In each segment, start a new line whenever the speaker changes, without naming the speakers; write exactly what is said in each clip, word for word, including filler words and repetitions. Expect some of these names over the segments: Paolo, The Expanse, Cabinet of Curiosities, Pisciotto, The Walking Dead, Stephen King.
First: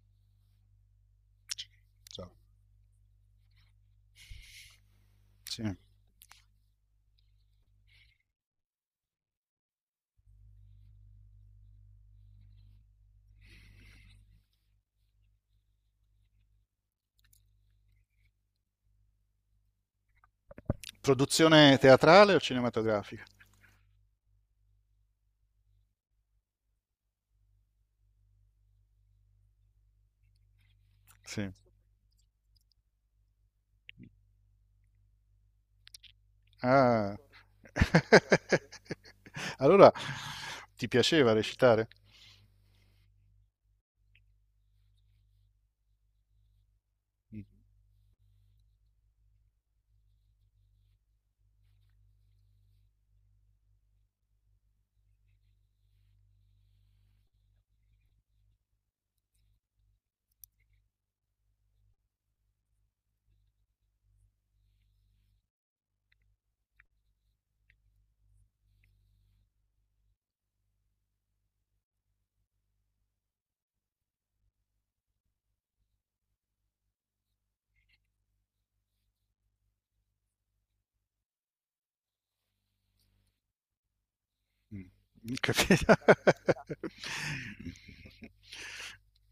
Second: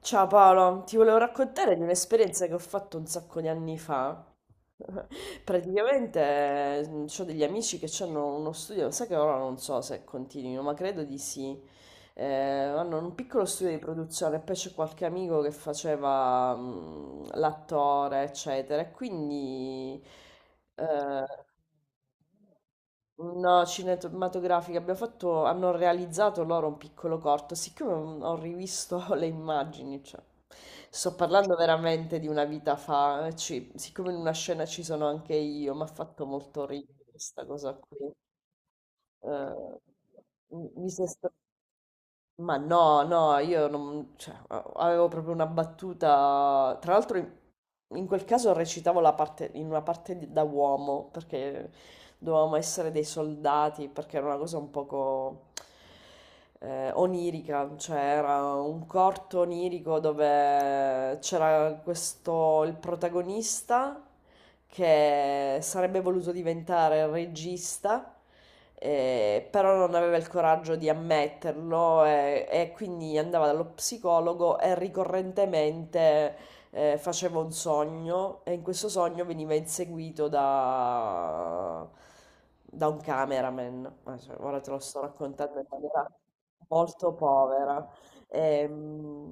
Ciao Paolo, ti volevo raccontare di
So.
un'esperienza che ho fatto un sacco di anni fa.
Sì.
Praticamente ho degli amici che hanno uno studio, sai che ora non so se continuino, ma credo di sì. Eh, hanno un piccolo studio di produzione, poi c'è qualche amico che faceva mm, l'attore, eccetera. e Quindi eh,
Produzione teatrale o cinematografica?
No, cinematografica, abbiamo fatto, hanno realizzato loro un piccolo corto, siccome ho rivisto le immagini, cioè, sto
Sì.
parlando veramente di una vita fa, eh, ci- siccome in una scena ci sono anche io, mi ha fatto molto ridere
Ah.
questa cosa qui. Eh,
allora,
mi mi
ti
si è
piaceva recitare?
ma no, No, io non, cioè, avevo proprio una battuta. Tra l'altro, in,
Mm.
in quel caso recitavo la parte, in una parte di- da uomo, perché dovevamo essere dei soldati, perché era una cosa un poco eh, onirica, cioè era un corto onirico dove c'era questo, il protagonista che sarebbe voluto diventare regista, eh, però non aveva il coraggio di ammetterlo e, e quindi andava dallo psicologo e ricorrentemente eh, faceva un sogno e in questo sogno veniva inseguito da, da un cameraman. Eh, cioè, ora te lo sto raccontando in
Capito?
maniera molto povera. Ehm,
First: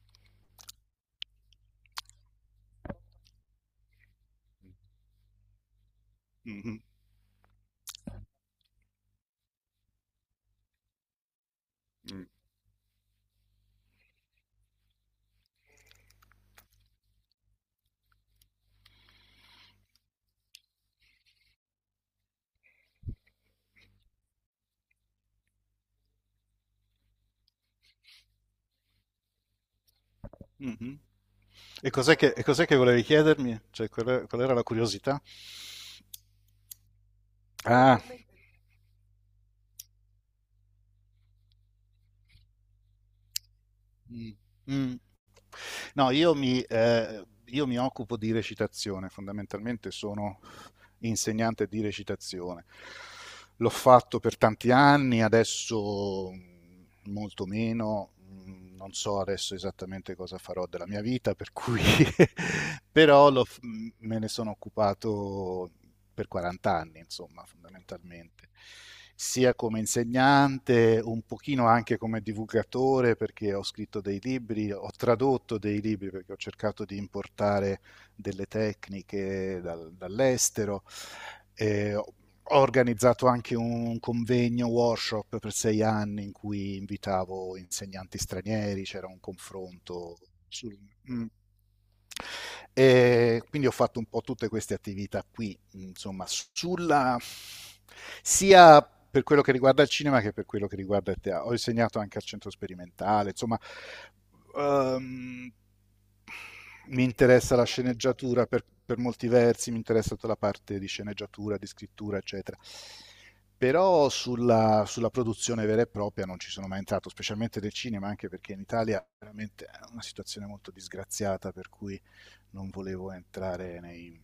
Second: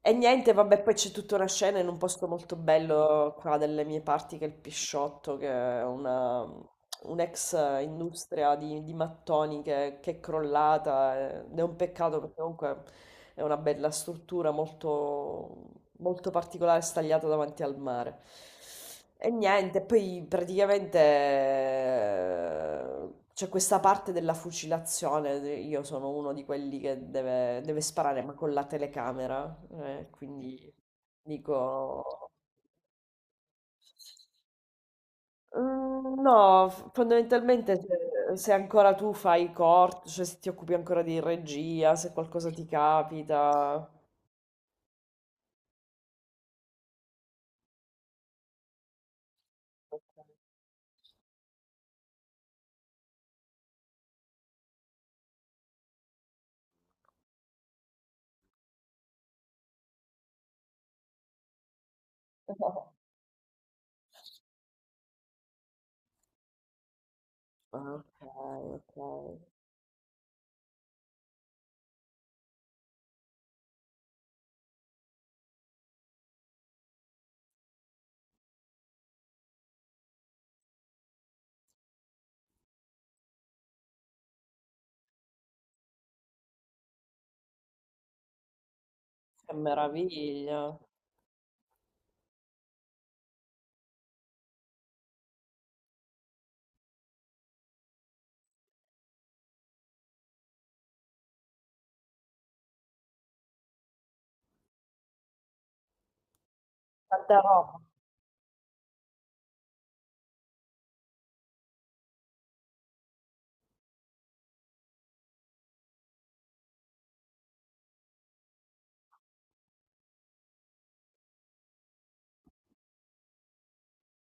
e niente, vabbè, poi c'è tutta una scena in un posto molto bello qua delle mie parti, che è il Pisciotto, che è una,
Mm.
un'ex industria di, di mattoni che, che è crollata. eh, Ed è un peccato
Mm.
perché comunque è una bella struttura molto, molto particolare stagliata davanti al mare. E niente, poi praticamente eh, c'è questa parte della fucilazione, io sono uno di quelli che deve, deve sparare ma con la telecamera, eh, quindi
Mm-hmm. E
dico...
cos'è che, e cos'è che volevi chiedermi? Cioè, qual, è- qual era la curiosità?
"Mm, No, f- fondamentalmente
Ah,
se, se ancora tu fai corto, cioè se ti occupi ancora di regia, se qualcosa ti capita.
Mm. Mm. No, io mi, eh, io mi occupo di recitazione, fondamentalmente sono insegnante di recitazione. L'ho fatto per tanti anni, adesso mh, molto meno, mh, non so adesso esattamente cosa farò della mia vita, per cui
Ok,
però l'ho f- me ne sono occupato per quaranta anni, insomma,
ok.
fondamentalmente,
Ok.
sia come insegnante, un pochino anche come divulgatore, perché ho scritto dei libri, ho tradotto dei libri, perché ho cercato di importare delle tecniche dal- dall'estero. Eh, ho organizzato anche un convegno, workshop per sei anni in cui invitavo insegnanti stranieri, c'era un
Che
confronto sul...
meraviglia,
Mm. E quindi ho fatto un po' tutte queste attività qui, insomma, sulla sia per quello che riguarda il cinema che per quello che riguarda il teatro. Ho insegnato anche al centro sperimentale, insomma, ehm, mi
tanta
interessa la
roba.
sceneggiatura per, per molti versi, mi interessa tutta la parte di sceneggiatura, di scrittura, eccetera. Però sulla, sulla produzione vera e propria non ci sono mai entrato, specialmente del cinema, anche perché in Italia veramente è una situazione molto disgraziata, per cui non volevo entrare nei,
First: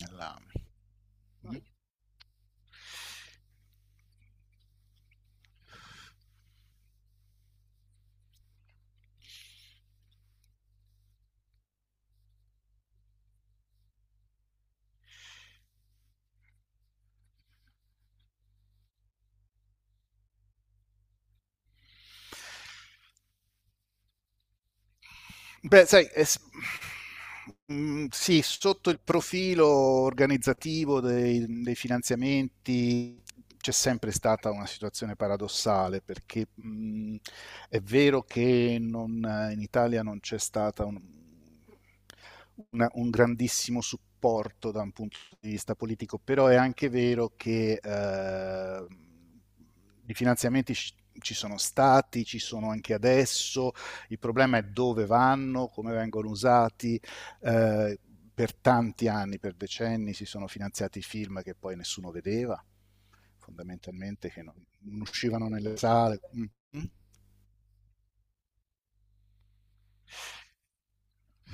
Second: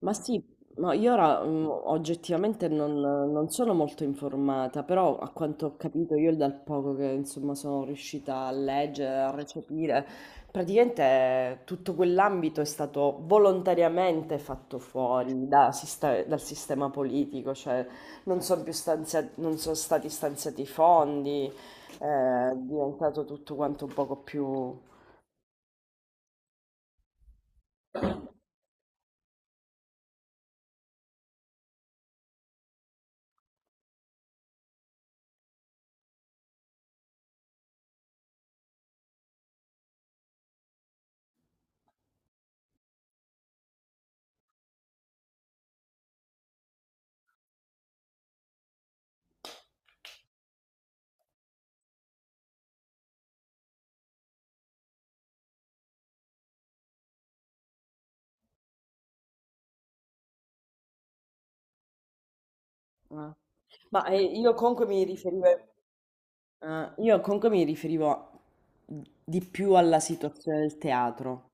Ma sì, ma io ora mm, oggettivamente non, non sono molto informata, però a quanto ho capito io dal poco che insomma sono riuscita a leggere, a recepire, praticamente tutto quell'ambito è stato volontariamente fatto fuori da siste- dal sistema politico, cioè non sono più stanzia- non sono stati stanziati i fondi, eh, è diventato tutto quanto un poco più...
Beh, sai, è s- mm, sì, sotto il profilo organizzativo dei, dei finanziamenti c'è sempre stata una situazione paradossale perché mm, è vero che non- in Italia non c'è stata un, una- un grandissimo supporto da un punto di vista politico, però è anche vero che eh, i finanziamenti ci ci sono stati, ci sono anche adesso il problema è dove vanno, come vengono usati. eh, per tanti anni, per decenni, si sono finanziati film che poi nessuno vedeva,
Ah. Ma eh,
fondamentalmente, che
io
non,
comunque
non
mi riferivo,
uscivano nelle sale. Mm.
eh, io comunque mi riferivo di più alla situazione del teatro.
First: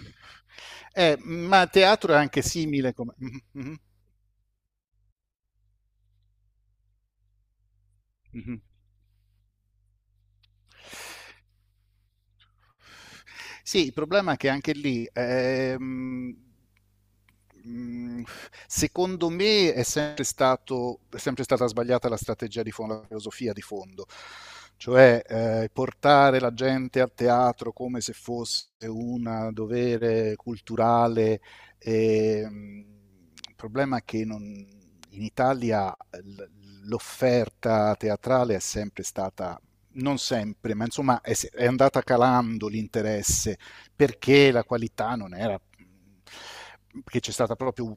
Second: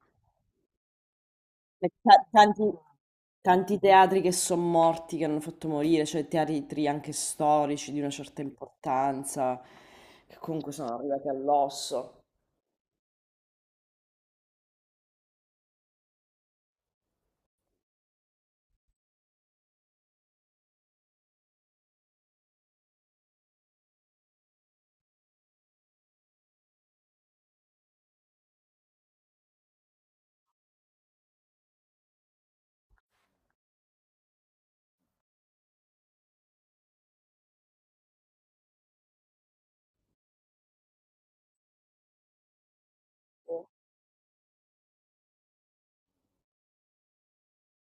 Eh, ma
E
teatro è
ta-
anche
Tanti,
simile come... Mhm,
Tanti teatri che sono morti, che hanno fatto morire, cioè teatri anche storici di una
mhm,
certa
mhm.
importanza, che comunque sono arrivati all'osso.
Sì, il problema è che anche lì, ehm, mh, secondo me, è sempre stato, è sempre stata sbagliata la strategia di fondo, la filosofia di fondo, cioè eh, portare la gente al teatro come se fosse un dovere culturale. ehm, il problema è che non- in Italia l- l'offerta teatrale è sempre stata non sempre, ma insomma è, è andata calando l'interesse perché la qualità non era, perché c'è stata proprio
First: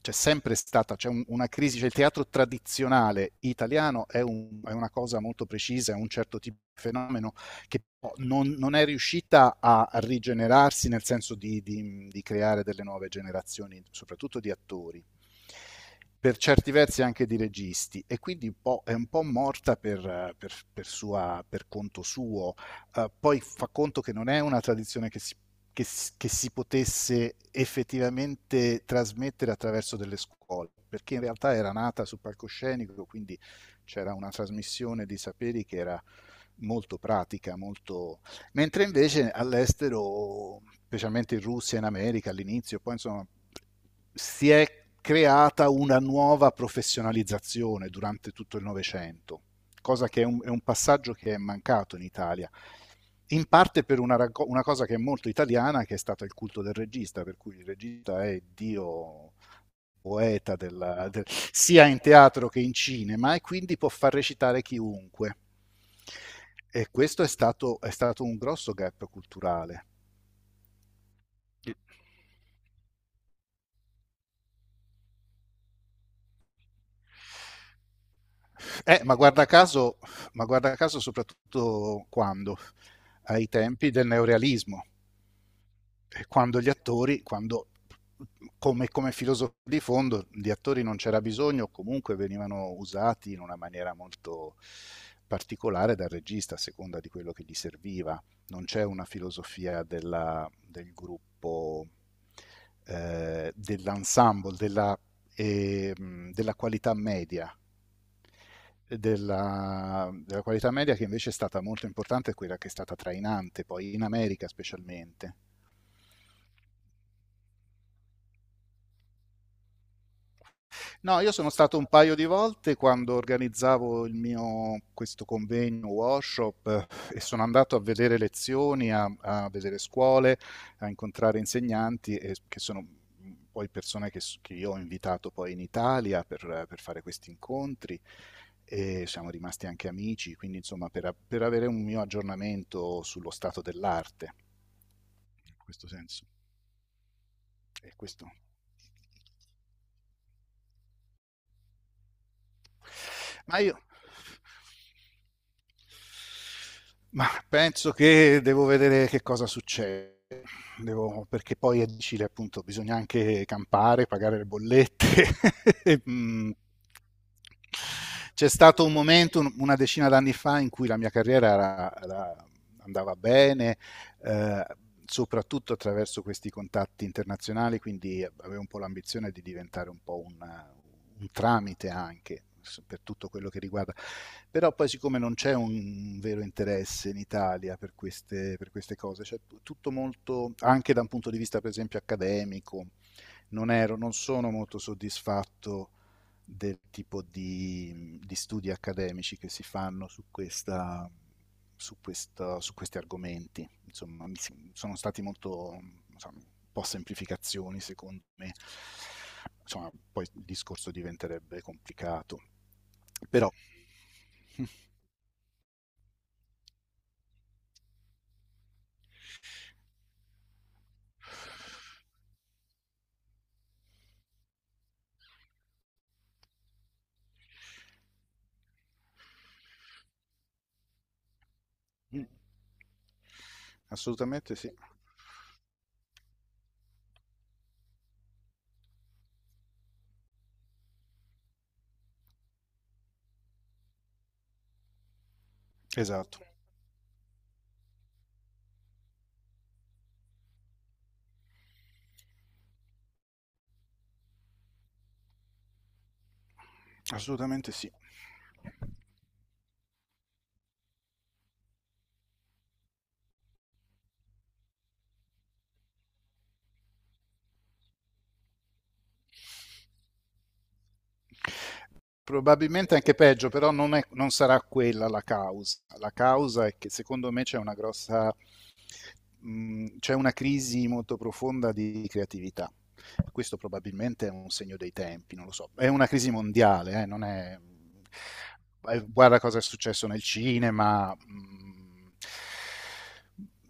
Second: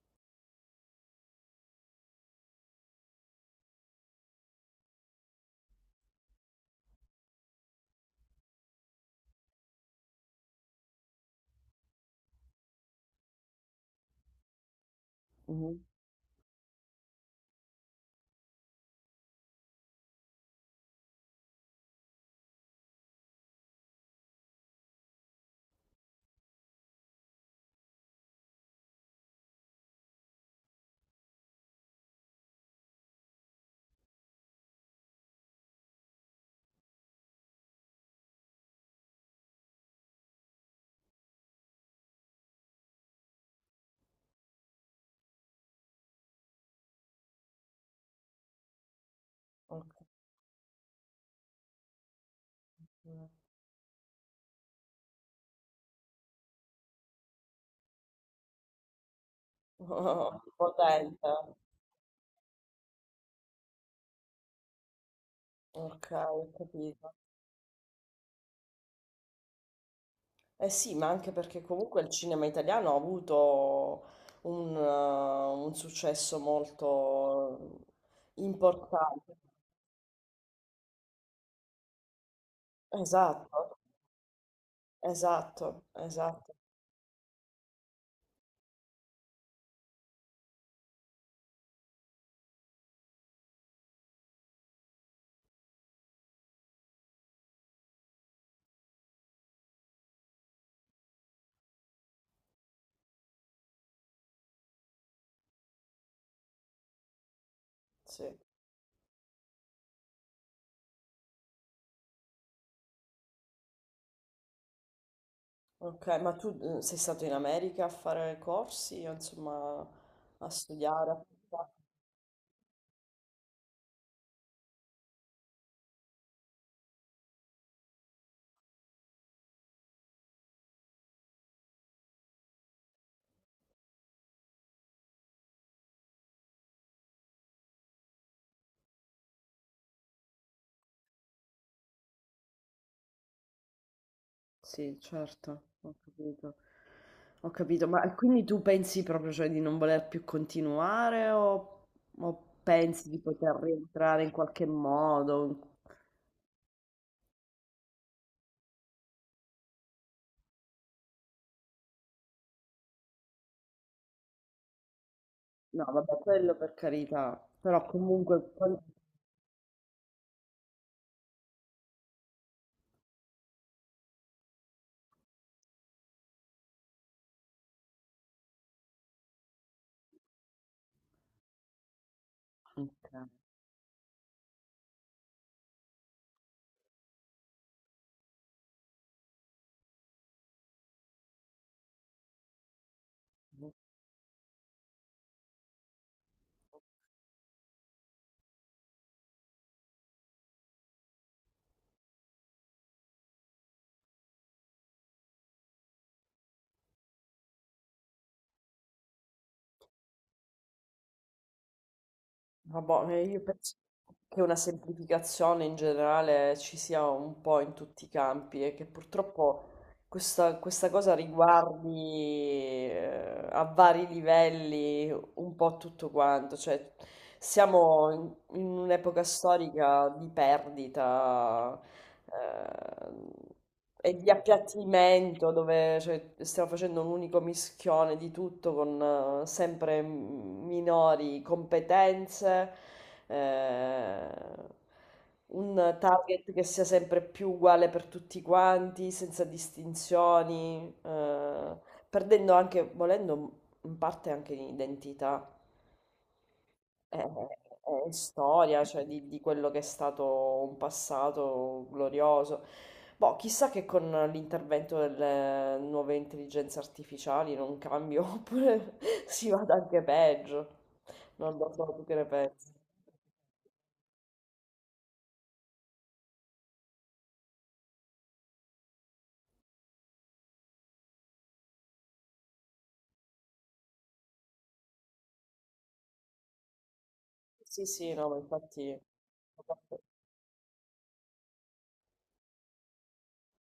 c'è sempre stata, c'è un- una crisi, cioè il teatro tradizionale italiano è, un- è una cosa molto precisa, è un certo tipo di fenomeno che po- non, non è riuscita a rigenerarsi nel senso di, di- di creare delle nuove generazioni, soprattutto di attori
Mhm.
per certi versi anche di registi e quindi un po', è un po' morta per, per, per, sua, per conto suo. Uh, poi fa conto che non è una tradizione che si, che, che si, potesse effettivamente trasmettere attraverso delle scuole, perché in realtà era nata sul palcoscenico, quindi c'era una trasmissione di saperi che era molto pratica, molto mentre invece all'estero, specialmente in Russia, e in America all'inizio, poi insomma, si è creata una nuova professionalizzazione durante tutto il Novecento,
Ok.
cosa che è un, è un, passaggio che è mancato in Italia, in parte per una, una cosa che è molto italiana, che è stato il culto del regista, per cui il regista è Dio poeta della- del-
Potente.
sia in teatro che in cinema e quindi può far recitare chiunque.
Ok, ho
E
capito.
questo è stato, è stato un grosso gap culturale.
Eh sì, ma anche perché comunque il cinema italiano ha avuto un, eh, un successo molto
Eh, ma
importante.
guarda caso, ma guarda caso soprattutto quando? Ai
Esatto,
tempi del neorealismo.
esatto, esatto,
quando gli attori, quando come, come filosofia di fondo di attori non c'era bisogno, comunque venivano usati in una maniera molto particolare dal regista a seconda di quello che gli serviva. Non c'è una filosofia della- del gruppo, eh, dell'ensemble, della, ehm, della qualità media.
sì.
Della, della qualità media che invece è stata molto importante, è quella che è stata trainante poi in America specialmente.
Ok, ma tu eh, sei stato in America a fare corsi, insomma, a
No,
studiare?
io sono stato un paio di volte quando organizzavo il mio, questo convegno, workshop, eh, e sono andato a vedere lezioni, a, a vedere scuole, a incontrare insegnanti, e, che, sono poi persone che, s- che io ho invitato poi in Italia per, per fare questi incontri e siamo rimasti anche amici, quindi insomma per, a- per avere un mio aggiornamento sullo stato dell'arte,
Sì,
in
certo,
questo
ho
senso.
capito. Ho capito,
E
ma e
questo.
quindi tu pensi proprio, cioè, di non voler più continuare, o, o pensi di poter
Ma io,
rientrare in qualche modo?
ma penso che devo vedere che cosa succede. Devo- perché poi è difficile, appunto, bisogna anche campare, pagare le bollette.
No,
E,
vabbè,
Mm.
quello per carità, però
C'è
comunque...
stato un momento, un- una decina d'anni fa, in cui la mia carriera era- era- andava bene, eh, soprattutto attraverso questi contatti internazionali, quindi avevo un po' l'ambizione di diventare un po' un, un tramite anche per
Ok.
tutto quello che riguarda. Però poi siccome non c'è un vero interesse in Italia per queste, per queste cose, cioè tutto molto, anche da un punto di vista per esempio accademico, non, ero, non sono molto soddisfatto del tipo di, di studi accademici che si fanno su, questa, su, questa, su questi argomenti. Insomma, sono stati molto insomma, un po' semplificazioni, secondo me. Insomma, poi il discorso diventerebbe complicato.
Vabbè, eh, io
Però.
penso che una semplificazione in generale ci sia un po' in tutti i campi e che purtroppo questa, questa cosa riguardi eh, a vari livelli un po' tutto quanto, cioè siamo in, in un'epoca storica di perdita eh, e di
Assolutamente sì.
appiattimento dove cioè, stiamo facendo un unico mischione di tutto con eh, sempre minori competenze, eh, un
Esatto,
target che sia sempre più uguale per tutti quanti, senza distinzioni. Eh, perdendo anche, volendo, in parte anche di identità e,
assolutamente sì.
e storia, cioè di, di quello che è stato un passato glorioso. Boh, chissà che con l'intervento delle nuove intelligenze artificiali non cambio, oppure si vada anche peggio. Non lo so, tu che ne pensi?
Probabilmente anche peggio, però non, è- non sarà quella la causa. La causa è che secondo me c'è una grossa, mh, c'è una crisi molto profonda di creatività. Questo probabilmente è un segno dei tempi, non lo so. È una crisi mondiale, eh, non è...
Sì, sì, no, ma infatti...
eh, Guarda cosa è successo nel cinema. mh,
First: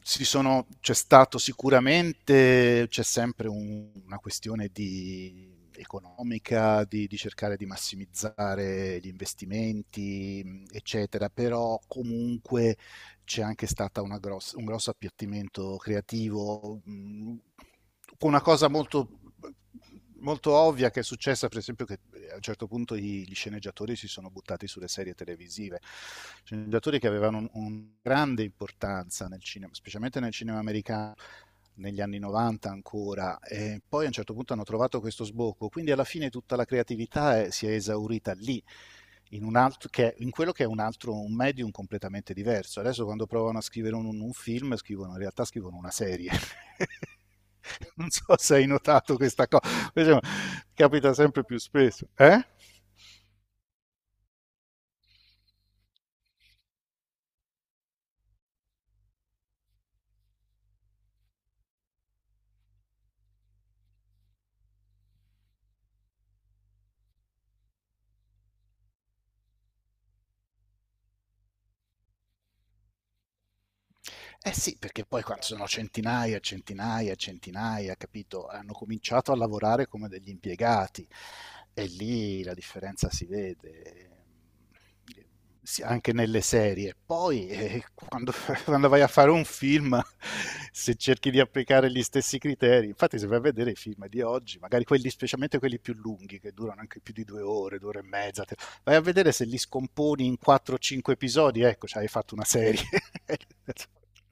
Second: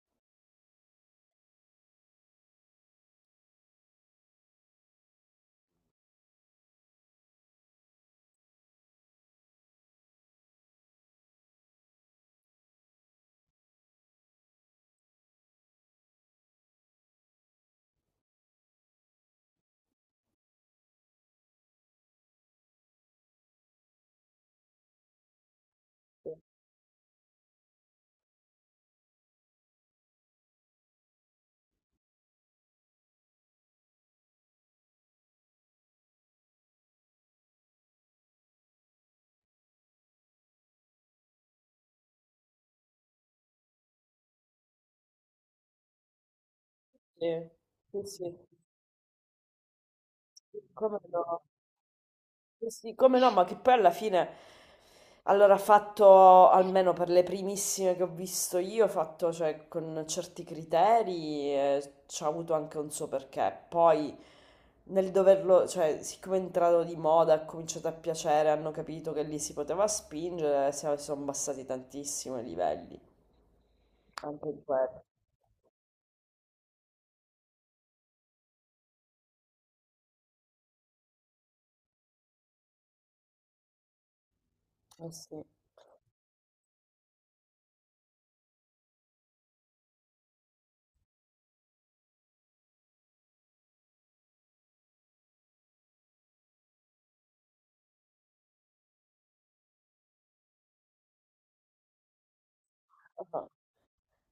si sono- c'è stato sicuramente, c'è sempre un- una questione di- economica, di, di cercare di massimizzare gli investimenti, mh, eccetera, però comunque c'è anche stato gross- un grosso appiattimento creativo mh, con una cosa molto, molto ovvia che è successa, per esempio, che eh, a un certo punto i- gli sceneggiatori si sono buttati sulle serie televisive, sceneggiatori che avevano un, un grande importanza nel cinema, specialmente nel cinema americano negli anni novanta ancora, e poi a un certo punto hanno trovato questo sbocco, quindi alla fine tutta la creatività è- si è esaurita lì in, un altro, che, in quello che è un altro un medium completamente diverso. Adesso quando provano a scrivere un, un film, scrivono, in realtà scrivono una serie.
Sì, sì,
Non so
sì.
se hai notato questa cosa,
Sì, come
capita
no?
sempre più spesso. Eh?
Sì, sì, come no, ma che poi alla fine, allora, ha fatto, almeno per le primissime che ho visto io, ha fatto, cioè, con certi criteri, eh, ci ha avuto anche un suo perché. Poi, nel doverlo, cioè, siccome è entrato di moda, ha cominciato a piacere, hanno capito che lì si poteva spingere, si sono abbassati tantissimo i livelli, anche
Eh
in
sì,
quello.
perché poi quando sono centinaia, centinaia, centinaia, capito? Hanno cominciato a lavorare come degli impiegati e lì la differenza si vede.
Eh sì.
Sì, anche nelle serie. Poi, eh, quando, quando vai a fare un film, se cerchi di applicare gli stessi criteri, infatti, se vai a vedere i film di oggi, magari quelli, specialmente quelli più lunghi, che durano anche più di due ore, due ore e mezza, vai a vedere se li scomponi in quattro o cinque episodi, ecco, cioè hai fatto una serie.
Ah, ah.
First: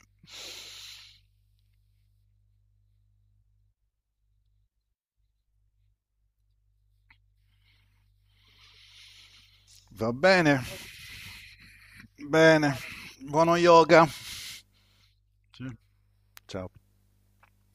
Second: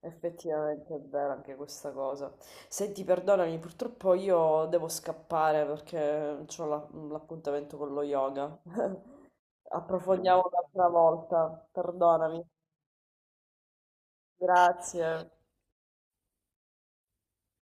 Effettivamente è vera anche questa cosa. Senti, perdonami, purtroppo io devo scappare perché ho la- l'appuntamento con lo yoga.
Va
Approfondiamo
bene.
un'altra volta, perdonami.
Bene. Buono yoga.
Grazie.
Sì. Ciao.